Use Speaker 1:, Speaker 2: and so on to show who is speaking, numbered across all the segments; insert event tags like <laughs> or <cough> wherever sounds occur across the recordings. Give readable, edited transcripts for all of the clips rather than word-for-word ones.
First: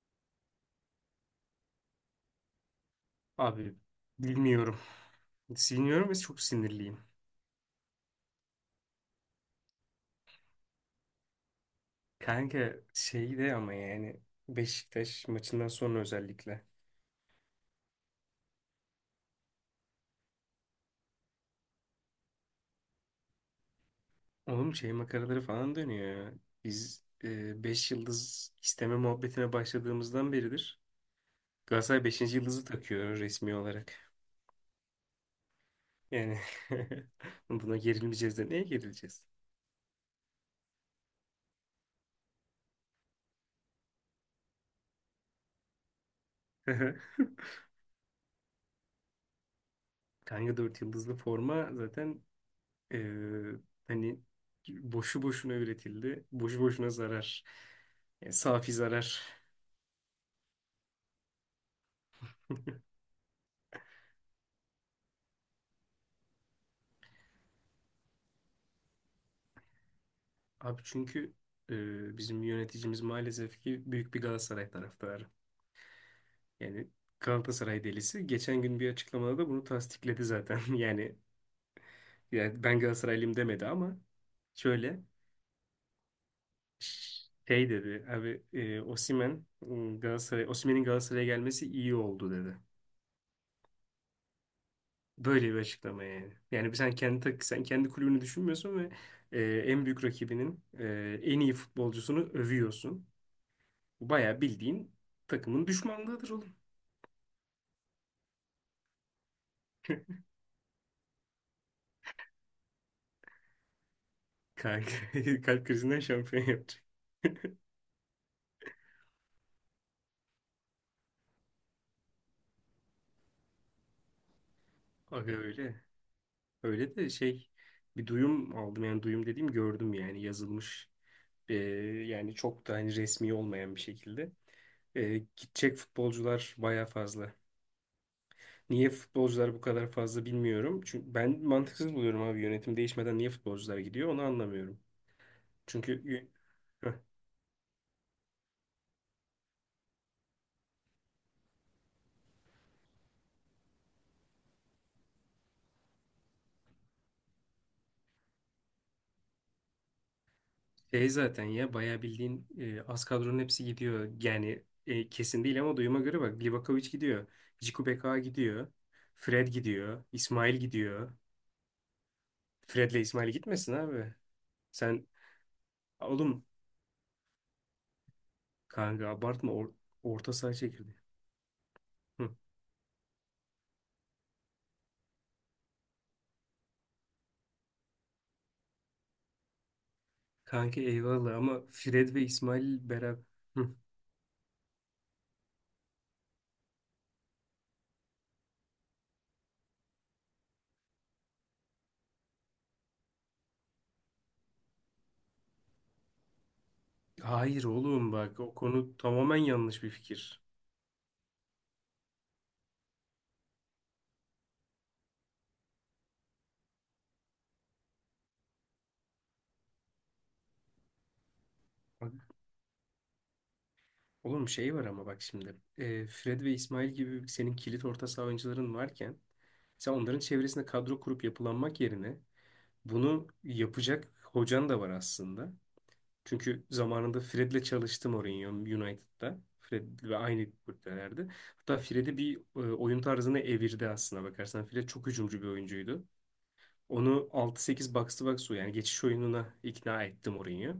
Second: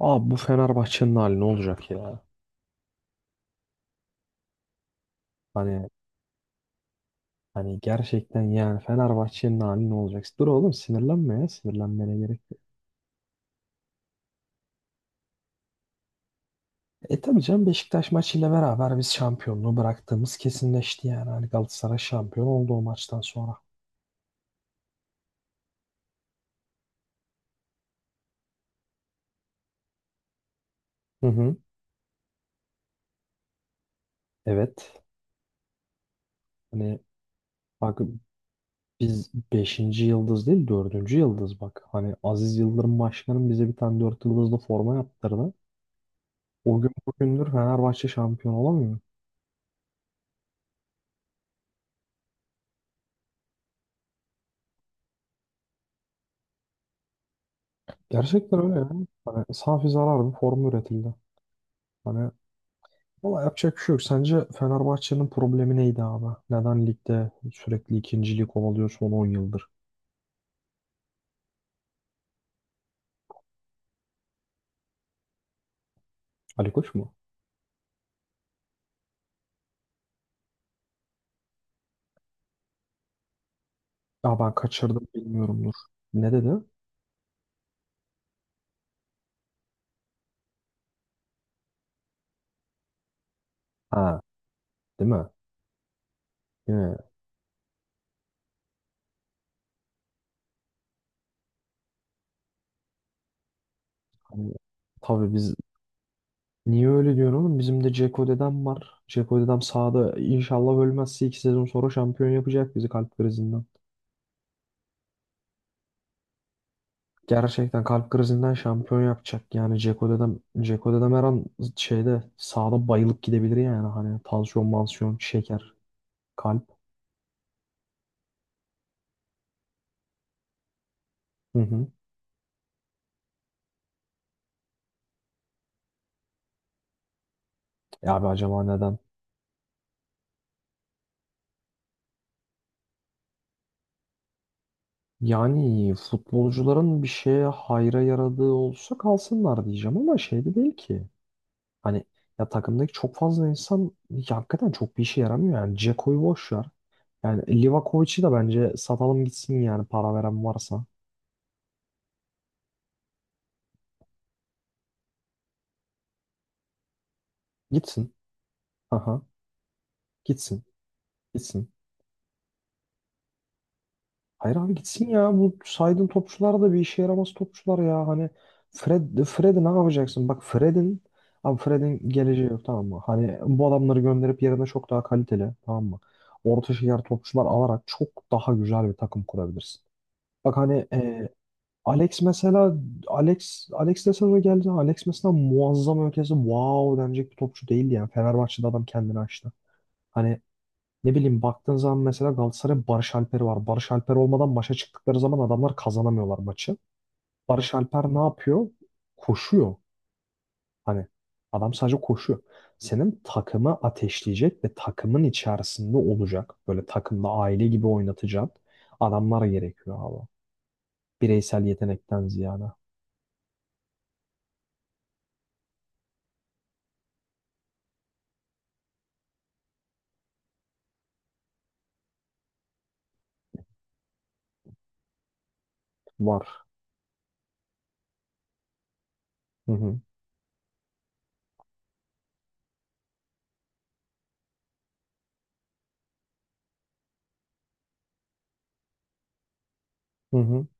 Speaker 1: Abi bu Fenerbahçe'nin hali ne olacak ya?
Speaker 2: Abi bilmiyorum.
Speaker 1: Hani
Speaker 2: Siniyorum ve çok sinirliyim.
Speaker 1: hani gerçekten yani Fenerbahçe'nin hali ne olacak? Dur oğlum sinirlenme ya. Sinirlenmene gerek yok.
Speaker 2: Kanka şey de ama yani Beşiktaş maçından sonra özellikle.
Speaker 1: E tabii canım Beşiktaş maçıyla beraber biz şampiyonluğu bıraktığımız kesinleşti yani. Hani Galatasaray şampiyon oldu o maçtan sonra.
Speaker 2: Oğlum şey makaraları falan dönüyor ya. Biz 5 yıldız isteme muhabbetine başladığımızdan beridir.
Speaker 1: Hı hı.
Speaker 2: Galatasaray beşinci yıldızı takıyor resmi olarak.
Speaker 1: Evet.
Speaker 2: Yani
Speaker 1: Hani
Speaker 2: <laughs> buna
Speaker 1: bak
Speaker 2: gerilmeyeceğiz de neye gerileceğiz?
Speaker 1: biz beşinci yıldız değil dördüncü yıldız bak. Hani Aziz Yıldırım Başkanım bize bir tane 4 yıldızlı forma yaptırdı. O gün
Speaker 2: <laughs>
Speaker 1: bugündür Fenerbahçe şampiyon olamıyor.
Speaker 2: Kanka 4 yıldızlı forma zaten Ee, hani boşu boşuna üretildi. Boşu boşuna zarar. Yani
Speaker 1: Gerçekten
Speaker 2: safi
Speaker 1: öyle yani.
Speaker 2: zarar.
Speaker 1: Hani safi zarar bir form üretildi. Hani valla yapacak bir şey yok. Sence Fenerbahçe'nin problemi neydi abi? Neden ligde sürekli ikinciliği kovalıyor son 10 yıldır?
Speaker 2: Abi çünkü bizim yöneticimiz maalesef ki büyük bir Galatasaray taraftarı.
Speaker 1: Ali
Speaker 2: Yani
Speaker 1: Koç mu?
Speaker 2: Galatasaray delisi. Geçen gün bir açıklamada da bunu tasdikledi zaten. <laughs> Yani, ben Galatasaraylıyım demedi ama
Speaker 1: Ya ben
Speaker 2: şöyle
Speaker 1: kaçırdım bilmiyorumdur. Ne dedi?
Speaker 2: şey dedi. Abi Osimhen, Galatasaray, Osimhen'in Galatasaray'a gelmesi iyi oldu dedi.
Speaker 1: Ha, değil mi?
Speaker 2: Böyle bir açıklama yani. Yani sen
Speaker 1: Yine
Speaker 2: sen kendi kulübünü düşünmüyorsun ve e, en büyük rakibinin en iyi futbolcusunu övüyorsun. Bu bayağı
Speaker 1: hani
Speaker 2: bildiğin
Speaker 1: tabii biz
Speaker 2: takımın düşmanlığıdır oğlum.
Speaker 1: niye öyle diyorum oğlum? Bizim de Ceko dedem var. Ceko dedem sahada inşallah ölmezse 2 sezon sonra şampiyon yapacak bizi kalp krizinden.
Speaker 2: Kalp, <laughs> kalp krizinden şampiyon yapacak.
Speaker 1: Gerçekten kalp krizinden şampiyon yapacak. Yani Ceko'da da, Dzeko'da da her an şeyde sağda bayılıp gidebilir yani. Hani tansiyon, mansiyon,
Speaker 2: Aga
Speaker 1: şeker,
Speaker 2: öyle.
Speaker 1: kalp.
Speaker 2: Öyle de şey bir duyum aldım yani duyum dediğim gördüm yani yazılmış. E,
Speaker 1: Hı hı.
Speaker 2: yani çok da hani resmi olmayan bir şekilde. Gidecek futbolcular baya fazla.
Speaker 1: E abi acaba
Speaker 2: Niye
Speaker 1: neden?
Speaker 2: futbolcular bu kadar fazla bilmiyorum. Çünkü ben mantıksız buluyorum abi yönetim değişmeden niye futbolcular gidiyor onu anlamıyorum.
Speaker 1: Yani
Speaker 2: Çünkü y- Heh,
Speaker 1: futbolcuların bir şeye hayra yaradığı olsa kalsınlar diyeceğim ama şey de değil ki. Hani ya takımdaki çok fazla insan ya hakikaten çok bir işe yaramıyor yani. Ceko'yu boş ver. Yani Livakovic'i de bence satalım gitsin yani para veren varsa.
Speaker 2: şey zaten ya bayağı bildiğin az kadronun hepsi gidiyor. Yani kesin değil ama duyuma göre bak Livakovic gidiyor. Ciku
Speaker 1: Gitsin.
Speaker 2: Beka gidiyor.
Speaker 1: Aha.
Speaker 2: Fred gidiyor. İsmail
Speaker 1: Gitsin.
Speaker 2: gidiyor.
Speaker 1: Gitsin.
Speaker 2: Fred'le İsmail gitmesin abi.
Speaker 1: Hayır abi
Speaker 2: Sen
Speaker 1: gitsin ya. Bu saydığın
Speaker 2: oğlum
Speaker 1: topçular da bir işe yaramaz topçular ya. Hani
Speaker 2: kanka
Speaker 1: Fred, Fred'i ne yapacaksın?
Speaker 2: orta
Speaker 1: Bak
Speaker 2: saha çekirdeği.
Speaker 1: Fred'in abi Fred'in
Speaker 2: Hı.
Speaker 1: geleceği yok, tamam mı? Hani bu adamları gönderip yerine çok daha kaliteli, tamam mı? Orta şeker topçular alarak çok daha güzel bir takım kurabilirsin. Bak
Speaker 2: Kanka
Speaker 1: hani
Speaker 2: eyvallah ama Fred
Speaker 1: Alex
Speaker 2: ve
Speaker 1: mesela
Speaker 2: İsmail beraber.
Speaker 1: Alex de sezona geldi. Alex mesela muazzam ötesi wow denecek bir topçu değildi yani. Fenerbahçe'de adam kendini açtı. Hani ne bileyim, baktığın zaman mesela Galatasaray'ın Barış Alper'i var. Barış Alper olmadan maça çıktıkları zaman adamlar kazanamıyorlar maçı.
Speaker 2: Hayır
Speaker 1: Barış
Speaker 2: oğlum
Speaker 1: Alper ne
Speaker 2: bak o
Speaker 1: yapıyor?
Speaker 2: konu tamamen
Speaker 1: Koşuyor.
Speaker 2: yanlış bir fikir.
Speaker 1: Hani adam sadece koşuyor. Senin takımı ateşleyecek ve takımın içerisinde olacak. Böyle takımda aile gibi oynatacak adamlar gerekiyor abi. Bireysel
Speaker 2: Bak,
Speaker 1: yetenekten ziyade.
Speaker 2: oğlum şey var ama bak şimdi. Fred ve İsmail gibi senin kilit orta saha oyuncuların varken sen onların çevresinde kadro kurup yapılanmak yerine bunu yapacak hocan da var aslında. Çünkü
Speaker 1: Var.
Speaker 2: zamanında Fred'le çalıştım Mourinho United'da.
Speaker 1: Hı
Speaker 2: Fred
Speaker 1: hı.
Speaker 2: ve aynı kulüplerde. Hatta Fred'i bir oyun tarzını evirdi aslında bakarsan. Fred çok hücumcu bir oyuncuydu. Onu 6-8 box to box yani geçiş oyununa ikna ettim
Speaker 1: Hı hı.
Speaker 2: Mourinho.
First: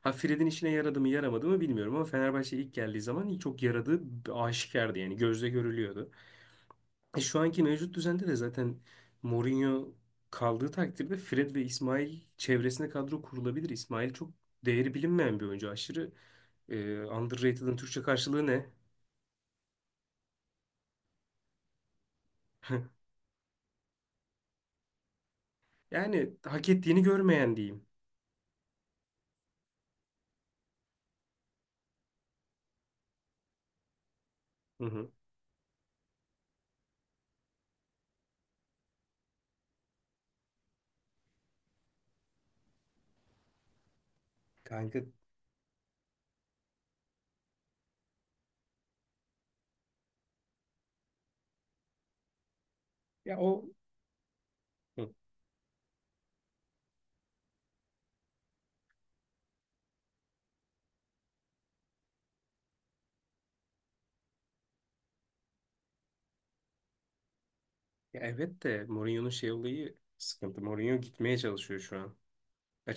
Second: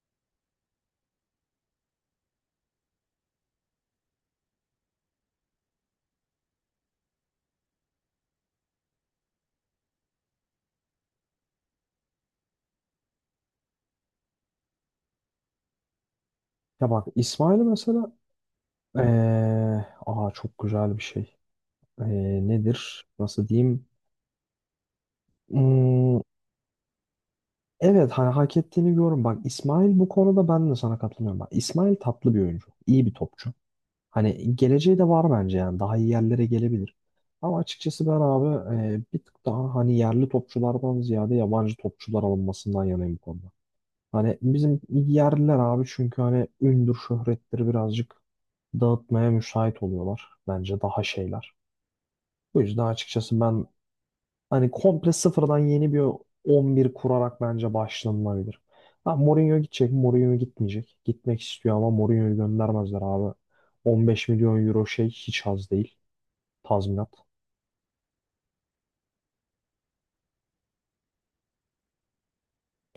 Speaker 2: Ha Fred'in işine yaradı mı yaramadı mı bilmiyorum ama Fenerbahçe ilk geldiği zaman çok yaradığı aşikardı yani gözle görülüyordu. Şu anki mevcut düzende de zaten Mourinho kaldığı takdirde Fred ve İsmail çevresine kadro kurulabilir. İsmail çok değeri bilinmeyen bir oyuncu. Aşırı
Speaker 1: Ya bak İsmail
Speaker 2: underrated'ın Türkçe
Speaker 1: mesela
Speaker 2: karşılığı ne?
Speaker 1: ee, aa çok güzel bir şey. Ee,
Speaker 2: <laughs>
Speaker 1: nedir? Nasıl diyeyim? Hmm.
Speaker 2: Yani hak ettiğini görmeyen diyeyim.
Speaker 1: Evet, hani hak ettiğini görüyorum. Bak İsmail bu konuda ben de sana katılmıyorum. Bak İsmail tatlı bir oyuncu. İyi bir topçu. Hani
Speaker 2: Hı
Speaker 1: geleceği de
Speaker 2: hı.
Speaker 1: var bence yani. Daha iyi yerlere gelebilir. Ama açıkçası ben abi bir tık daha hani yerli topçulardan ziyade yabancı topçular alınmasından yanayım bu konuda. Hani bizim
Speaker 2: Kanka
Speaker 1: yerliler abi çünkü hani ündür şöhretleri birazcık dağıtmaya müsait oluyorlar. Bence daha şeyler. Bu yüzden
Speaker 2: ya
Speaker 1: açıkçası ben
Speaker 2: o.
Speaker 1: hani
Speaker 2: Hı.
Speaker 1: komple sıfırdan yeni bir 11 kurarak bence başlanılabilir. Ha, Mourinho gidecek, Mourinho gitmeyecek. Gitmek istiyor ama Mourinho'yu göndermezler abi. 15 milyon euro şey hiç az değil. Tazminat.
Speaker 2: Ya evet de Mourinho'nun şey olayı sıkıntı. Mourinho gitmeye çalışıyor şu an.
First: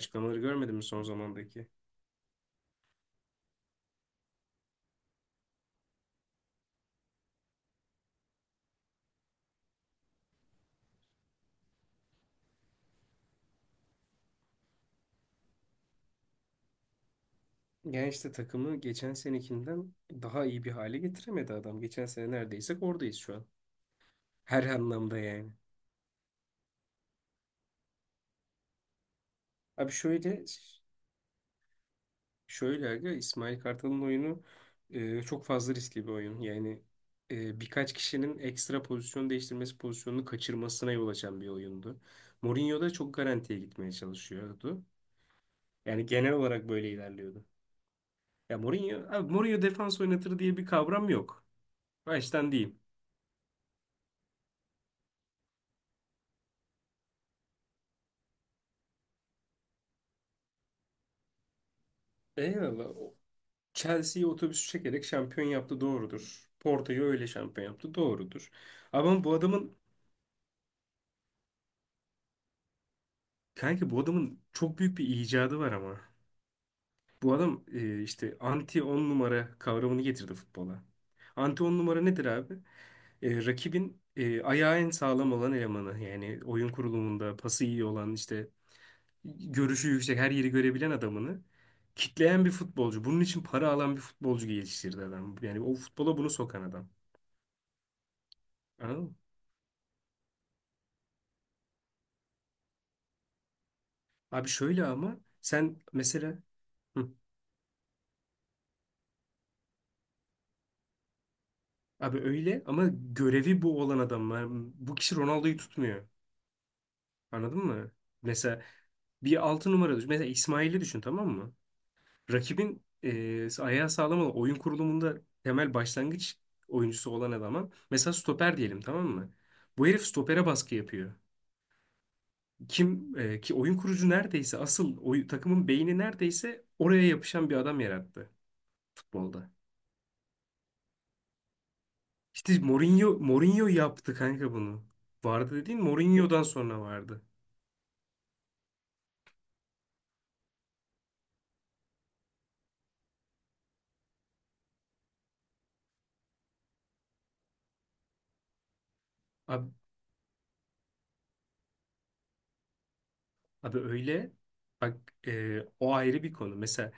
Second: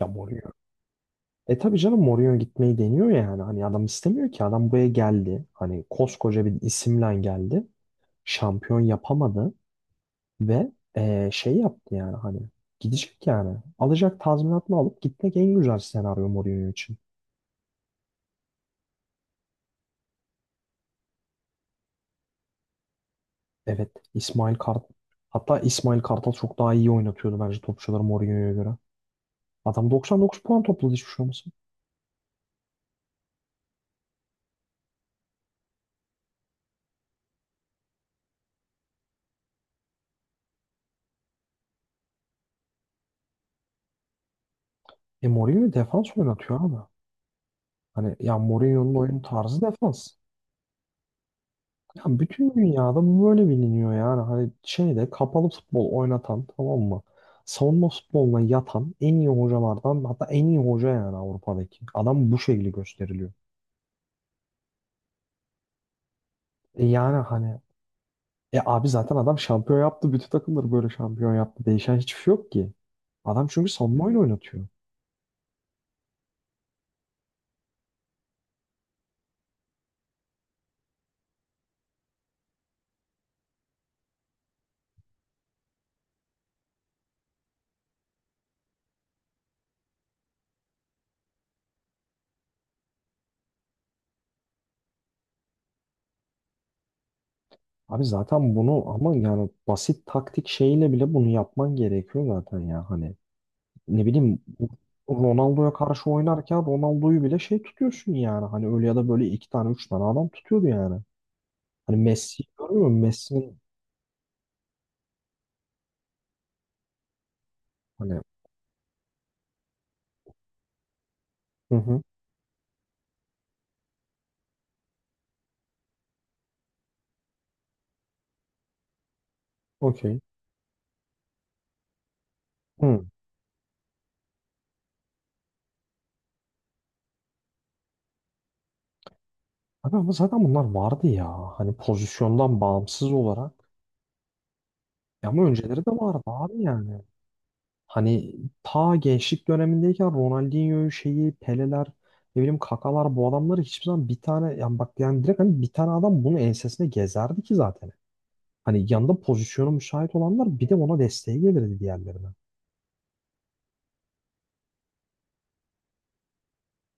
Speaker 1: Ya Mourinho.
Speaker 2: görmedin mi son
Speaker 1: E
Speaker 2: zamandaki?
Speaker 1: tabii canım Mourinho gitmeyi deniyor ya yani. Hani adam istemiyor ki. Adam buraya geldi. Hani koskoca bir isimle geldi. Şampiyon yapamadı. Ve şey yaptı yani hani. Gidecek yani. Alacak tazminatını alıp gitmek en güzel senaryo Mourinho için.
Speaker 2: Yani işte takımı geçen senekinden daha iyi bir hale getiremedi adam. Geçen sene neredeysek oradayız şu an.
Speaker 1: Evet. İsmail
Speaker 2: Her
Speaker 1: Kart.
Speaker 2: anlamda yani.
Speaker 1: Hatta İsmail Kartal çok daha iyi oynatıyordu bence topçuları Mourinho'ya göre. Adam
Speaker 2: Abi
Speaker 1: 99
Speaker 2: şöyle
Speaker 1: puan topladı, hiçbir şey olmasın.
Speaker 2: şöyle aga İsmail Kartal'ın oyunu çok fazla riskli bir oyun. Yani birkaç kişinin ekstra pozisyon değiştirmesi pozisyonunu kaçırmasına yol açan bir oyundu. Mourinho da çok garantiye gitmeye çalışıyordu.
Speaker 1: E Mourinho
Speaker 2: Yani
Speaker 1: defans
Speaker 2: genel
Speaker 1: oynatıyor
Speaker 2: olarak
Speaker 1: abi.
Speaker 2: böyle ilerliyordu.
Speaker 1: Hani ya
Speaker 2: Ya
Speaker 1: Mourinho'nun
Speaker 2: Mourinho,
Speaker 1: oyun
Speaker 2: abi
Speaker 1: tarzı
Speaker 2: Mourinho defans
Speaker 1: defans.
Speaker 2: oynatır diye bir kavram yok.
Speaker 1: Ya
Speaker 2: Baştan
Speaker 1: bütün
Speaker 2: diyeyim.
Speaker 1: dünyada bu böyle biliniyor yani. Hani şeyde kapalı futbol oynatan, tamam mı? Savunma futboluna yatan en iyi hocalardan, hatta en iyi hoca yani Avrupa'daki. Adam bu şekilde
Speaker 2: Eyvallah.
Speaker 1: gösteriliyor.
Speaker 2: Chelsea'yi otobüsü çekerek şampiyon yaptı doğrudur.
Speaker 1: E
Speaker 2: Porto'yu
Speaker 1: yani
Speaker 2: öyle
Speaker 1: hani.
Speaker 2: şampiyon yaptı doğrudur.
Speaker 1: E abi zaten
Speaker 2: Ama bu
Speaker 1: adam
Speaker 2: adamın
Speaker 1: şampiyon yaptı. Bütün takımları böyle şampiyon yaptı. Değişen hiçbir şey yok ki. Adam çünkü
Speaker 2: kanka bu
Speaker 1: savunmayla
Speaker 2: adamın
Speaker 1: oynatıyor.
Speaker 2: çok büyük bir icadı var ama. Bu adam işte anti 10 numara kavramını getirdi futbola. Anti 10 numara nedir abi? Rakibin ayağı en sağlam olan elemanı. Yani oyun kurulumunda pası iyi olan işte görüşü yüksek, her yeri görebilen adamını kitleyen bir futbolcu. Bunun için para alan bir futbolcu geliştirdi adam. Yani o futbola bunu sokan adam.
Speaker 1: Abi zaten bunu
Speaker 2: Anladın mı?
Speaker 1: ama yani basit taktik şeyiyle bile bunu yapman gerekiyor zaten ya. Hani ne bileyim,
Speaker 2: Abi şöyle ama
Speaker 1: Ronaldo'ya
Speaker 2: sen
Speaker 1: karşı
Speaker 2: mesela
Speaker 1: oynarken
Speaker 2: hı,
Speaker 1: Ronaldo'yu bile şey tutuyorsun yani. Hani öyle ya da böyle iki tane üç tane adam tutuyordu yani. Hani
Speaker 2: abi
Speaker 1: Messi
Speaker 2: öyle ama
Speaker 1: görüyor musun? Messi'nin
Speaker 2: görevi bu olan adam. Yani bu kişi Ronaldo'yu tutmuyor. Anladın mı?
Speaker 1: hani.
Speaker 2: Mesela bir altı numara düşün. Mesela İsmail'i düşün tamam mı?
Speaker 1: Hı hı.
Speaker 2: Rakibin ayağı sağlam olan oyun kurulumunda temel başlangıç oyuncusu olan adama mesela stoper diyelim tamam mı? Bu herif
Speaker 1: Okey.
Speaker 2: stopere baskı yapıyor.
Speaker 1: Hı.
Speaker 2: Ki oyun kurucu neredeyse takımın beyni neredeyse oraya yapışan bir adam yarattı futbolda.
Speaker 1: Abi ama zaten bunlar vardı ya. Hani
Speaker 2: İşte
Speaker 1: pozisyondan bağımsız
Speaker 2: Mourinho
Speaker 1: olarak.
Speaker 2: Mourinho yaptı kanka bunu.
Speaker 1: Ya ama
Speaker 2: Vardı
Speaker 1: önceleri
Speaker 2: dediğin
Speaker 1: de vardı
Speaker 2: Mourinho'dan
Speaker 1: abi
Speaker 2: sonra
Speaker 1: yani.
Speaker 2: vardı.
Speaker 1: Hani ta gençlik dönemindeyken Ronaldinho şeyi, Peleler, ne bileyim Kakalar, bu adamları hiçbir zaman bir tane yani bak yani direkt hani bir tane adam bunu ensesine gezerdi ki zaten. Hani yanında
Speaker 2: Abi,
Speaker 1: pozisyonu müsait olanlar bir de ona desteğe gelirdi diğerlerine.
Speaker 2: abi öyle bak o ayrı bir konu. Mesela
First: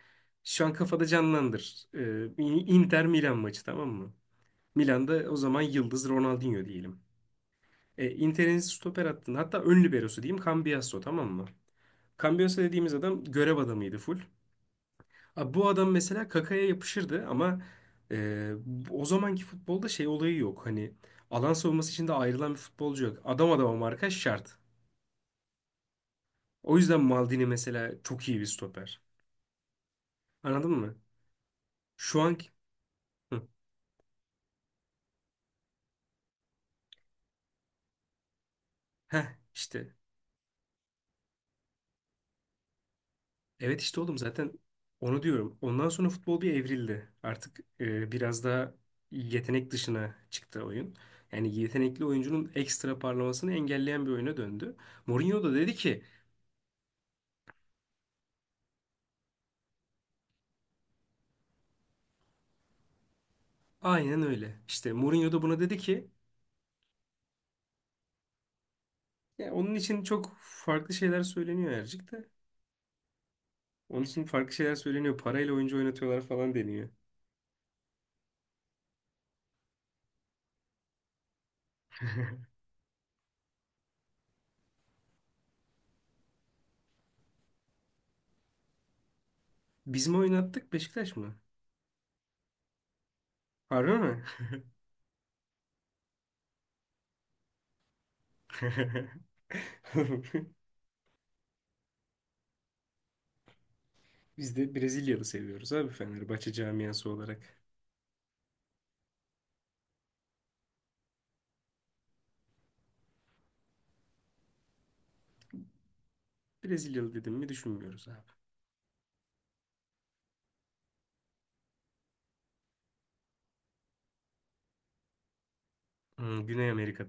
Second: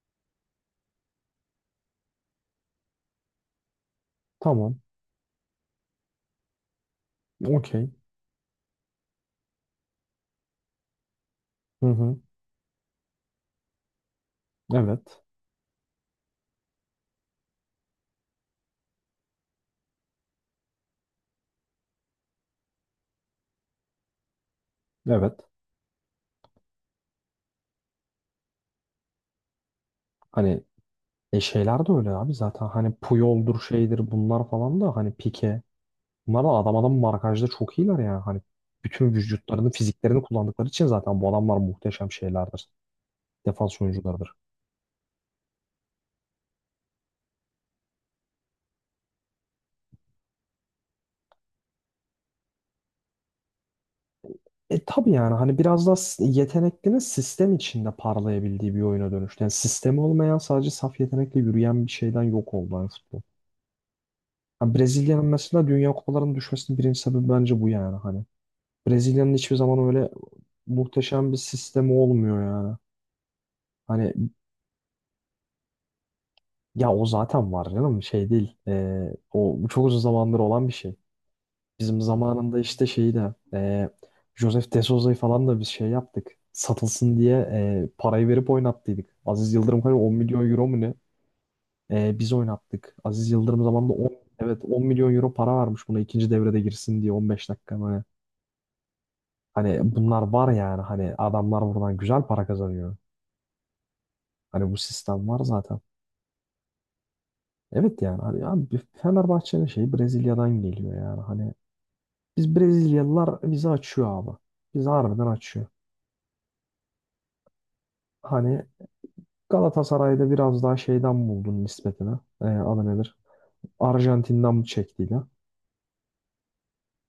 Speaker 2: şu an kafada canlandır. Inter Milan maçı tamam mı?
Speaker 1: Tamam.
Speaker 2: Milan'da o zaman yıldız Ronaldinho diyelim.
Speaker 1: Okey.
Speaker 2: Inter'in stoper hattında hatta ön liberosu diyeyim Cambiasso tamam mı?
Speaker 1: Hı hı.
Speaker 2: Cambiasso dediğimiz adam görev adamıydı full.
Speaker 1: Evet.
Speaker 2: Abi bu adam mesela Kaka'ya yapışırdı ama e, o zamanki futbolda şey olayı yok. Hani alan savunması için de ayrılan bir futbolcu yok. Adam adama markaj şart.
Speaker 1: Evet.
Speaker 2: O yüzden Maldini mesela çok iyi bir stoper.
Speaker 1: Hani
Speaker 2: Anladın mı?
Speaker 1: şeyler de öyle
Speaker 2: Şu
Speaker 1: abi,
Speaker 2: anki...
Speaker 1: zaten hani
Speaker 2: Hı.
Speaker 1: Puyol'dur şeydir bunlar falan da hani Pique. Bunlar da adam adam markajda çok iyiler yani. Hani bütün
Speaker 2: Heh
Speaker 1: vücutlarını,
Speaker 2: işte.
Speaker 1: fiziklerini kullandıkları için zaten bu adamlar muhteşem şeylerdir.
Speaker 2: Evet
Speaker 1: Defans
Speaker 2: işte oğlum
Speaker 1: oyuncularıdır.
Speaker 2: zaten onu diyorum. Ondan sonra futbol bir evrildi. Artık biraz daha yetenek dışına çıktı oyun. Yani yetenekli oyuncunun ekstra parlamasını engelleyen bir oyuna döndü.
Speaker 1: E tabii yani
Speaker 2: Mourinho da
Speaker 1: hani
Speaker 2: dedi
Speaker 1: biraz da
Speaker 2: ki
Speaker 1: yeteneklinin sistem içinde parlayabildiği bir oyuna dönüştü. Yani sistemi olmayan sadece saf yetenekle yürüyen bir şeyden yok oldu, hani futbol.
Speaker 2: aynen öyle.
Speaker 1: Yani
Speaker 2: İşte
Speaker 1: Brezilya'nın
Speaker 2: Mourinho da buna
Speaker 1: mesela
Speaker 2: dedi
Speaker 1: Dünya
Speaker 2: ki
Speaker 1: Kupalarının düşmesinin birinci sebebi bence bu yani hani. Brezilya'nın
Speaker 2: ya
Speaker 1: hiçbir
Speaker 2: onun
Speaker 1: zaman
Speaker 2: için
Speaker 1: öyle
Speaker 2: çok farklı şeyler
Speaker 1: muhteşem bir
Speaker 2: söyleniyor
Speaker 1: sistemi
Speaker 2: Ercik de.
Speaker 1: olmuyor yani.
Speaker 2: Onun
Speaker 1: Hani
Speaker 2: için farklı şeyler söyleniyor. Parayla oyuncu oynatıyorlar falan deniyor.
Speaker 1: ya o zaten var canım, şey değil. E, o çok uzun zamandır olan bir şey. Bizim zamanında işte şeyi de Joseph De Souza'yı falan da biz şey yaptık. Satılsın diye parayı verip oynattıydık. Aziz Yıldırım kadar
Speaker 2: Biz
Speaker 1: 10
Speaker 2: mi
Speaker 1: milyon euro
Speaker 2: oynattık
Speaker 1: mu ne?
Speaker 2: Beşiktaş mı?
Speaker 1: E, biz oynattık. Aziz Yıldırım zamanında
Speaker 2: Harbi
Speaker 1: 10,
Speaker 2: mi?
Speaker 1: evet 10 milyon euro para vermiş buna ikinci devrede girsin diye 15 dakika böyle. Hani bunlar var
Speaker 2: <laughs>
Speaker 1: yani hani adamlar buradan güzel para kazanıyor.
Speaker 2: Biz
Speaker 1: Hani
Speaker 2: de
Speaker 1: bu
Speaker 2: Brezilyalı
Speaker 1: sistem var
Speaker 2: seviyoruz
Speaker 1: zaten.
Speaker 2: abi Fenerbahçe camiası olarak.
Speaker 1: Evet yani hani abi Fenerbahçe'nin şeyi Brezilya'dan geliyor yani hani biz Brezilyalılar bizi açıyor abi. Bizi harbiden açıyor.
Speaker 2: Brezilyalı dedim mi düşünmüyoruz abi.
Speaker 1: Hani Galatasaray'da biraz daha şeyden buldun nispetine. E, adı nedir? Arjantin'den bu çektiğiyle.
Speaker 2: Güney Amerika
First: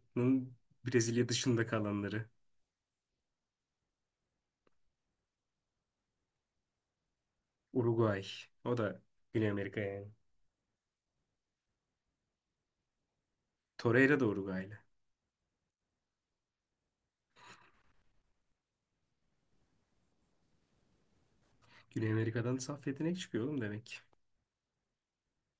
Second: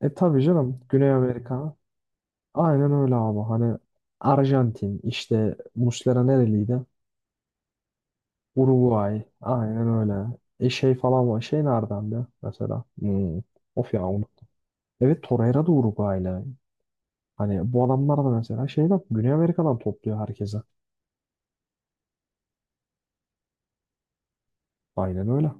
Speaker 1: E tabii canım Güney
Speaker 2: Brezilya dışında
Speaker 1: Amerika.
Speaker 2: kalanları.
Speaker 1: Aynen öyle abi. Hani Arjantin işte Muslera nereliydi?
Speaker 2: Uruguay. O da
Speaker 1: Uruguay.
Speaker 2: Güney Amerika
Speaker 1: Aynen
Speaker 2: yani.
Speaker 1: öyle. E şey falan var. Şey nereden de mesela? Hmm. Of ya
Speaker 2: Torreira
Speaker 1: onu.
Speaker 2: da Uruguaylı.
Speaker 1: Evet Torreira da Uruguaylı. Hani bu adamlar da mesela şeyden Güney Amerika'dan topluyor herkese.
Speaker 2: Güney Amerika'dan saf yetenek çıkıyor oğlum demek.
Speaker 1: Aynen öyle.